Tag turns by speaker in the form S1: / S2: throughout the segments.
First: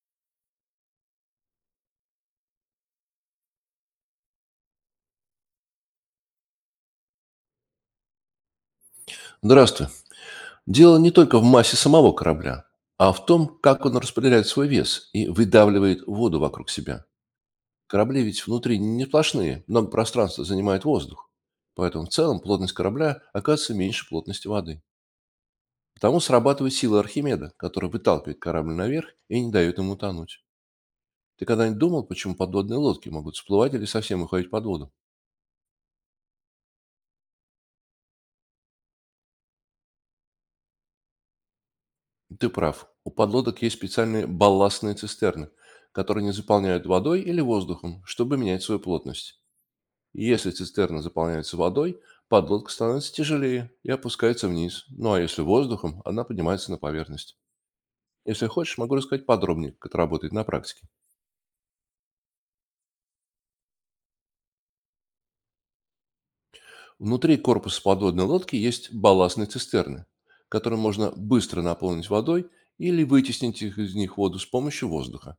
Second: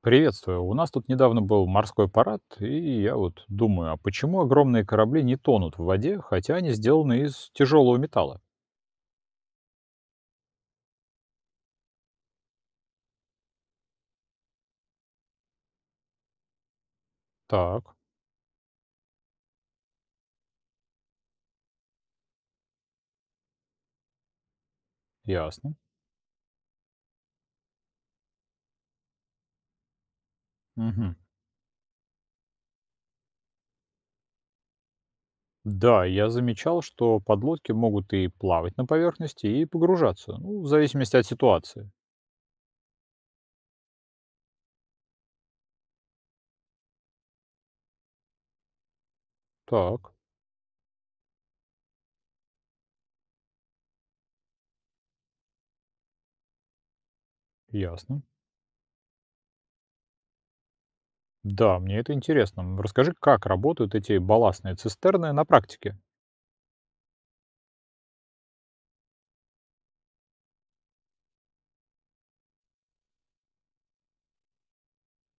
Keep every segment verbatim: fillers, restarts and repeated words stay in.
S1: Приветствую. У нас тут недавно был морской парад, и я вот думаю, а почему огромные корабли не тонут в воде, хотя они сделаны из тяжелого металла?
S2: Здравствуй. Дело не только в массе самого корабля, а в том, как он распределяет свой вес и выдавливает воду вокруг себя.
S1: Так,
S2: Корабли ведь внутри не сплошные, много пространства занимает воздух. Поэтому в целом плотность корабля оказывается меньше плотности воды.
S1: ясно.
S2: Потому срабатывает сила Архимеда, которая выталкивает корабль наверх и не дает ему утонуть.
S1: Мгм.
S2: Ты когда-нибудь думал, почему подводные лодки могут всплывать или совсем уходить под воду?
S1: Да, я замечал, что подлодки могут и плавать на поверхности, и погружаться, ну, в зависимости от ситуации.
S2: Ты прав. У подлодок есть специальные балластные цистерны, которые не заполняют водой или воздухом, чтобы менять свою плотность.
S1: Так,
S2: И Если цистерна заполняется водой, подлодка становится тяжелее и опускается вниз. Ну а если воздухом, она поднимается на поверхность.
S1: ясно.
S2: Если хочешь, могу рассказать подробнее, как это работает на практике.
S1: Да, мне это интересно. М, Расскажи, как работают эти балластные цистерны на практике.
S2: Внутри корпуса подводной лодки есть балластные цистерны, которые можно быстро наполнить водой или вытеснить их из них воду с помощью воздуха.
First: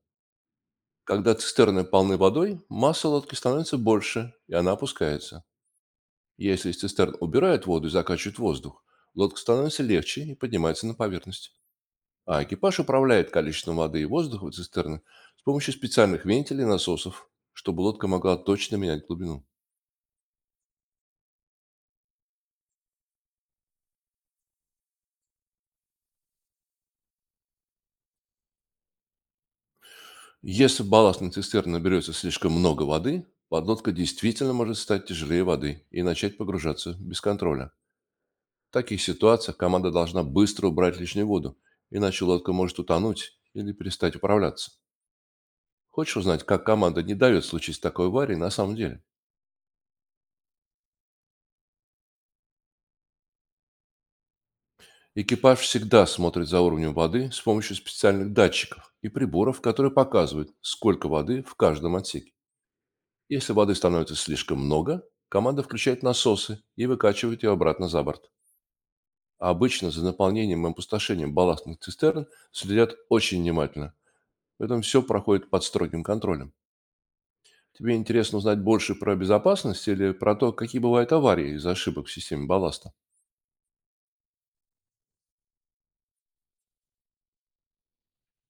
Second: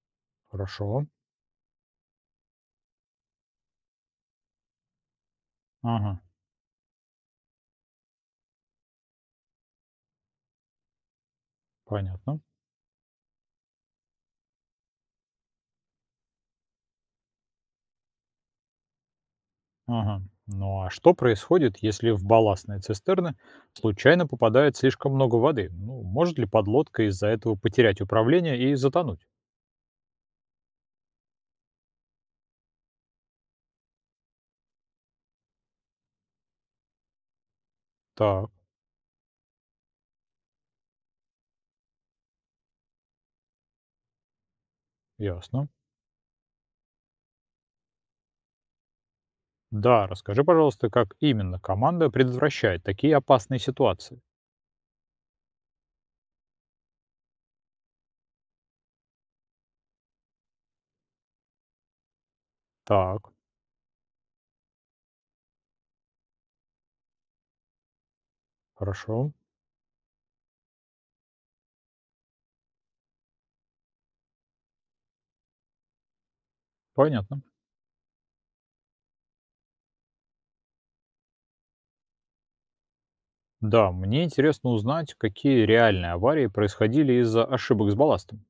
S1: Хорошо.
S2: Когда цистерны полны водой, масса лодки становится больше, и она опускается.
S1: Ага,
S2: Если из цистерн убирают воду и закачивают воздух, лодка становится легче и поднимается на поверхность.
S1: понятно.
S2: А экипаж управляет количеством воды и воздуха в цистерны с помощью специальных вентилей и насосов, чтобы лодка могла точно менять глубину.
S1: Ага. Ну а что происходит, если в балластные цистерны случайно попадает слишком много воды? Ну, может ли подлодка из-за этого потерять управление и затонуть?
S2: Если в балластной цистерне наберется слишком много воды, подлодка действительно может стать тяжелее воды и начать погружаться без контроля.
S1: Так,
S2: В таких ситуациях команда должна быстро убрать лишнюю воду, иначе лодка может утонуть или перестать управляться.
S1: ясно.
S2: Хочешь узнать, как команда не дает случиться такой аварии на самом деле?
S1: Да, расскажи, пожалуйста, как именно команда предотвращает такие опасные ситуации.
S2: Экипаж всегда смотрит за уровнем воды с помощью специальных датчиков и приборов, которые показывают, сколько воды в каждом отсеке.
S1: Так,
S2: Если воды становится слишком много, команда включает насосы и выкачивает ее обратно за борт.
S1: хорошо,
S2: А обычно за наполнением и опустошением балластных цистерн следят очень внимательно, поэтому все проходит под строгим контролем.
S1: понятно.
S2: Тебе интересно узнать больше про безопасность или про то, какие бывают аварии из-за ошибок в системе балласта?
S1: Да, мне интересно узнать, какие реальные аварии происходили из-за ошибок с балластом.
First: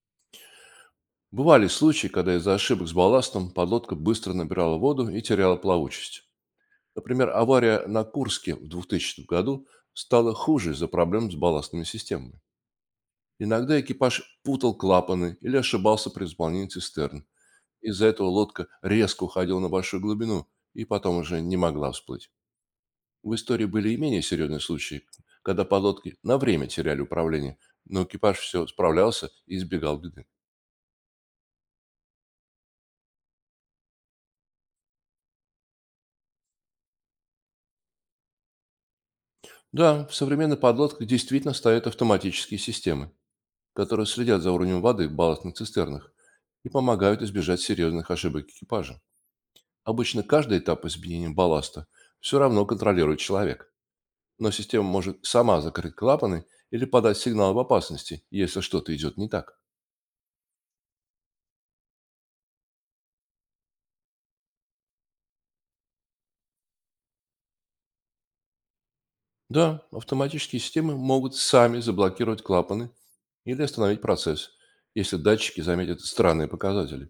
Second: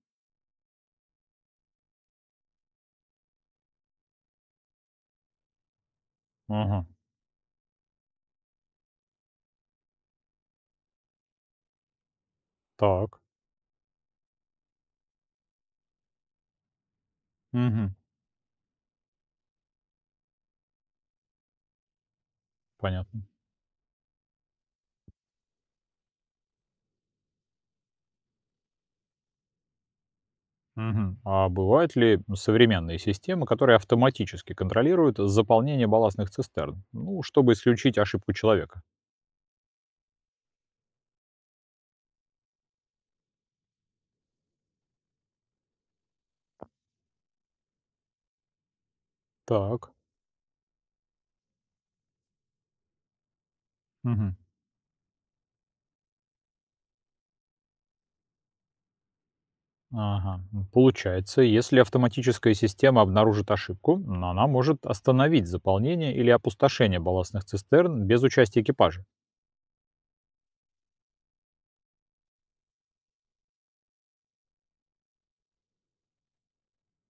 S2: Бывали случаи, когда из-за ошибок с балластом подлодка быстро набирала воду и теряла плавучесть.
S1: Ага,
S2: Например, авария на Курске в двухтысячном году стала хуже из-за проблем с балластными системами.
S1: так,
S2: Иногда экипаж путал клапаны или ошибался при исполнении цистерн.
S1: угу,
S2: Из-за этого лодка резко уходила на большую глубину и потом уже не могла всплыть.
S1: понятно.
S2: В истории были и менее серьезные случаи, когда подлодки на время теряли управление, но экипаж все справлялся и избегал беды.
S1: Мгм. А бывают ли современные системы, которые автоматически контролируют заполнение балластных цистерн? Ну, чтобы исключить ошибку человека.
S2: Да, в современных подлодках действительно стоят автоматические системы, которые следят за уровнем воды в балластных цистернах и помогают избежать серьезных ошибок экипажа.
S1: Так,
S2: Обычно каждый этап изменения балласта все равно контролирует человек,
S1: мгм.
S2: но система может сама закрыть клапаны или подать сигнал об опасности, если что-то идет не так.
S1: Ага. М, Получается, если автоматическая система обнаружит ошибку, м, она может остановить заполнение или опустошение балластных цистерн без участия экипажа.
S2: Да, автоматические системы могут сами заблокировать клапаны или остановить процесс, если датчики заметят странные показатели.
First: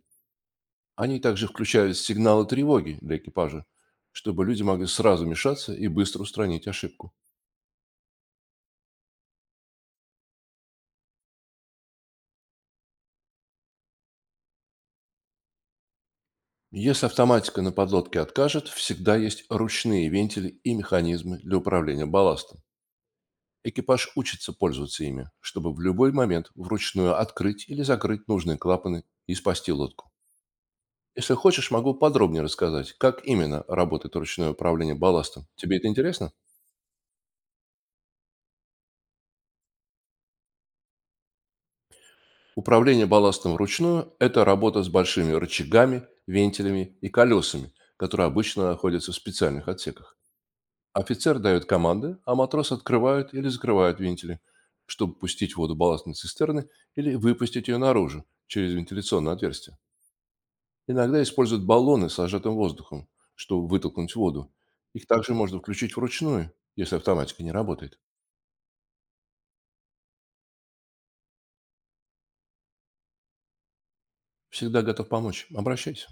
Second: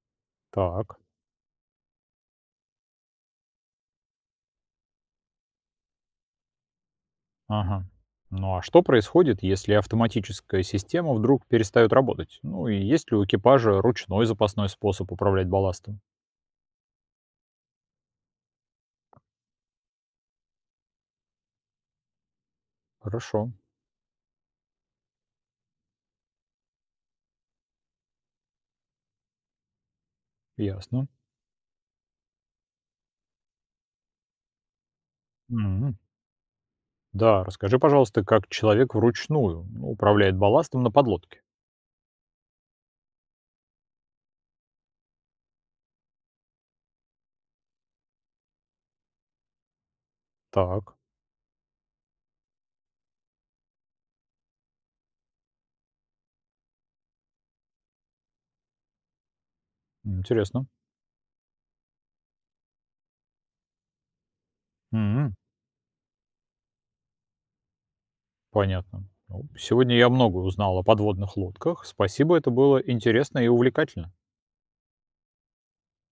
S1: Так.
S2: Они также включают сигналы тревоги для экипажа, чтобы люди могли сразу вмешаться и быстро устранить ошибку.
S1: Ага. Ну а что происходит, если автоматическая система вдруг перестает работать? Ну и есть ли у экипажа ручной запасной способ управлять балластом?
S2: Если автоматика на подлодке откажет, всегда есть ручные вентили и механизмы для управления балластом.
S1: Хорошо,
S2: Экипаж учится пользоваться ими, чтобы в любой момент вручную открыть или закрыть нужные клапаны и спасти лодку.
S1: ясно.
S2: Если хочешь, могу подробнее рассказать, как именно работает ручное управление балластом. Тебе это
S1: М.
S2: интересно?
S1: Да, расскажи, пожалуйста, как человек вручную, ну, управляет балластом на подлодке.
S2: Управление балластом вручную– это работа с большими рычагами, вентилями и колесами, которые обычно находятся в специальных отсеках.
S1: Так,
S2: Офицер дает команды, а матрос открывает или закрывает вентили, чтобы пустить воду балластной цистерны или выпустить ее наружу через вентиляционное отверстие.
S1: интересно.
S2: Иногда используют баллоны с сжатым воздухом, чтобы вытолкнуть воду. Их
S1: М,
S2: также можно включить вручную, если автоматика не работает.
S1: Понятно. Ну, сегодня я много узнал о подводных лодках. Спасибо, это было интересно и увлекательно.
S2: Всегда готов помочь. Обращайся.